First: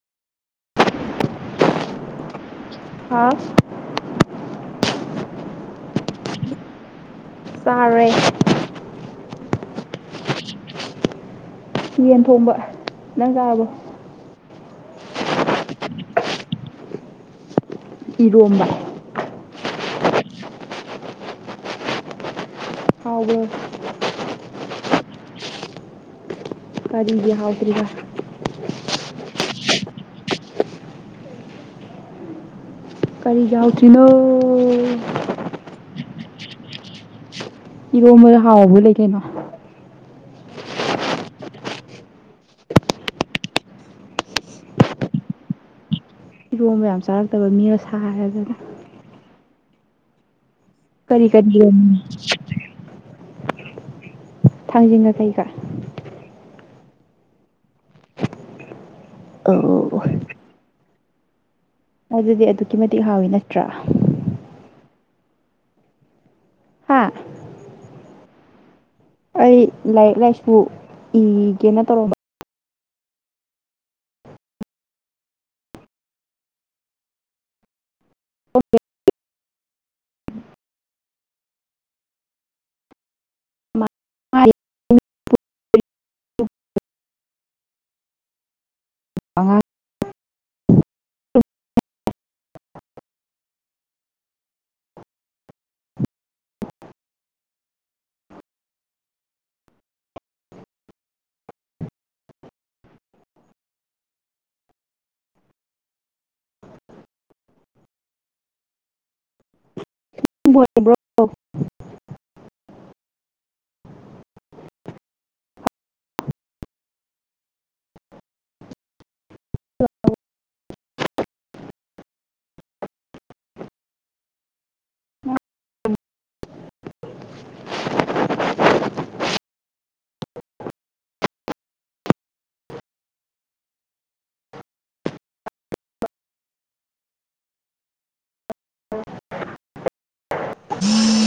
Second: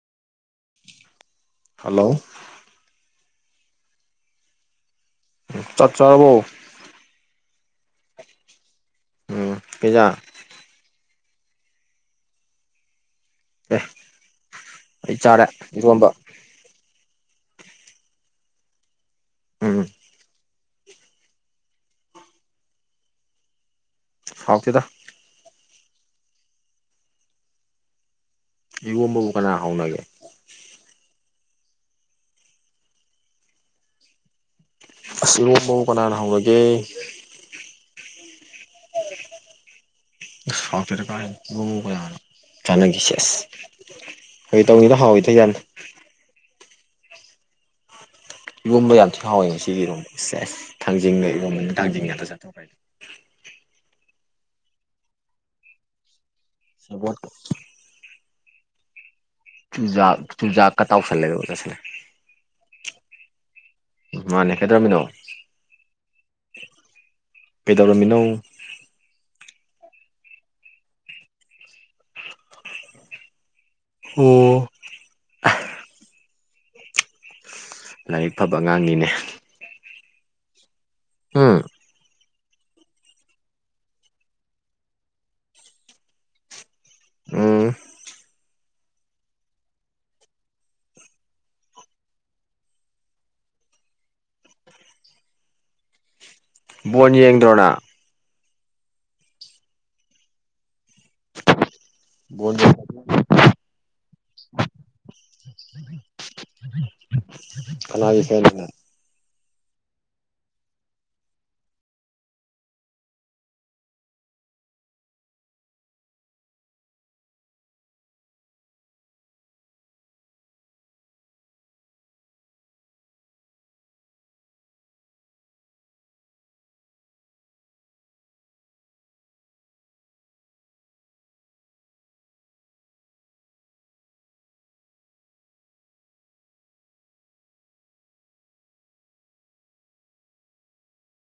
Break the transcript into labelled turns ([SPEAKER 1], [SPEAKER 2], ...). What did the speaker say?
[SPEAKER 1] hello
[SPEAKER 2] ꯍꯥꯎ
[SPEAKER 1] ꯆꯥꯛ ꯆꯥꯔꯕꯣ
[SPEAKER 2] ꯆꯥꯔꯦ
[SPEAKER 1] ꯎꯝ ꯄꯤꯖꯥ
[SPEAKER 2] ꯌꯦꯟ ꯊꯣꯡꯕ ꯅꯪ ꯚꯥ
[SPEAKER 1] ꯑꯦ ꯑꯩ ꯆꯥꯔꯦ ꯏꯔꯣꯟꯕ
[SPEAKER 2] ꯏꯔꯣꯝꯕ
[SPEAKER 1] ꯎꯝ
[SPEAKER 2] ꯌꯥꯎꯕꯔꯣ
[SPEAKER 1] ꯐꯥꯎꯇꯦꯗ
[SPEAKER 2] ꯀꯔꯤꯒꯤ ꯍꯥꯎꯇ꯭ꯔꯤꯕ
[SPEAKER 1] ꯏꯔꯣꯟꯕꯕꯨ ꯀꯅꯥ ꯍꯧꯅꯒꯦ
[SPEAKER 2] ꯀꯔꯤꯒꯤ ꯌꯥꯎꯇꯔꯤꯅꯣ
[SPEAKER 1] ꯑꯁ ꯔꯣꯝꯕꯕꯨ ꯀꯅꯥꯅ ꯍꯧꯎꯅꯒꯦ
[SPEAKER 2] ꯏꯔꯣꯝꯕꯗ ꯍꯥꯎꯕ ꯂꯩ ꯀꯩꯅꯣ
[SPEAKER 1] ꯍꯥꯎꯇꯦꯗ ꯀꯥꯏ ꯐꯔꯣꯟꯕꯕꯨ ꯀꯅꯥ ꯆꯅꯒꯦ ꯁꯦꯁ ꯐꯥꯒꯤ ꯇꯧꯅꯤꯗ ꯍꯥꯎꯋꯏꯗ ꯌꯥꯅꯤ
[SPEAKER 2] ꯏꯔꯣꯝꯕ ꯌꯥꯝ ꯆꯥꯔꯛꯇꯕ ꯃꯤ
[SPEAKER 1] ꯏꯔꯣꯝꯕ ꯌꯥꯝ ꯊꯤ ꯍꯥꯎꯋꯦ ꯉꯁꯤꯒꯤ ꯏꯔꯣꯝꯕ ꯁꯦꯁ ꯊꯥꯡꯖꯤꯡꯇ
[SPEAKER 2] ꯀꯔꯤ ꯀꯔꯤ
[SPEAKER 1] ꯏꯔꯣꯝꯕ
[SPEAKER 2] ꯏꯔꯣꯝꯕꯅꯣ
[SPEAKER 1] ꯊꯥꯡꯖꯤꯡ ꯉꯥꯛ ꯆꯊꯣꯛꯈꯔꯦ
[SPEAKER 2] ꯊꯥꯡꯖꯤꯡꯒ ꯀꯩꯀꯥ
[SPEAKER 1] ꯑꯕꯣꯠ ꯀ
[SPEAKER 2] ꯑꯧ
[SPEAKER 1] ꯆꯨꯖꯥꯛ ꯆꯨꯖꯥꯛꯀ ꯇꯥꯎꯁꯜꯂꯦ ꯑꯗꯨꯒ ꯆꯥꯁꯤꯜꯂꯦ
[SPEAKER 2] ꯑꯗꯨꯗꯤ ꯑꯗꯨꯛꯀꯤ ꯃꯇꯤꯛ ꯍꯥꯎꯋꯤ ꯅꯠꯇ꯭ꯔꯥ
[SPEAKER 1] ꯎ ꯃꯥꯅꯦ ꯀꯗꯧꯔꯝꯃꯤꯅꯣ
[SPEAKER 2] ꯍꯥꯥ
[SPEAKER 1] ꯀꯩꯗꯧꯔꯝꯃꯤꯅꯣ
[SPEAKER 2] ꯑꯩ ꯂꯥꯏꯔꯤꯛ ꯂꯥꯏꯁꯨ ꯏꯒꯦꯅ ꯇꯧꯔꯝꯕ
[SPEAKER 1] ꯑꯣ ꯂꯥꯏꯔꯤꯛ ꯐꯕ ꯑꯉꯥꯡꯅꯤꯅꯦ ꯎꯝ
[SPEAKER 2] ꯃꯥꯏ
[SPEAKER 1] ꯎꯝ
[SPEAKER 2] ꯑꯉꯥꯡ
[SPEAKER 1] ꯕꯣꯟ ꯌꯦꯡꯗ꯭ꯔꯣ ꯅꯪ ꯕꯣꯟ ꯌꯦꯡꯗꯕꯔꯣ ꯀꯅꯒꯤ ꯀꯩꯅꯣꯅꯦ
[SPEAKER 2] ꯕꯥꯏ ꯕꯣꯏ ꯑ [unintelligible] [inaudible]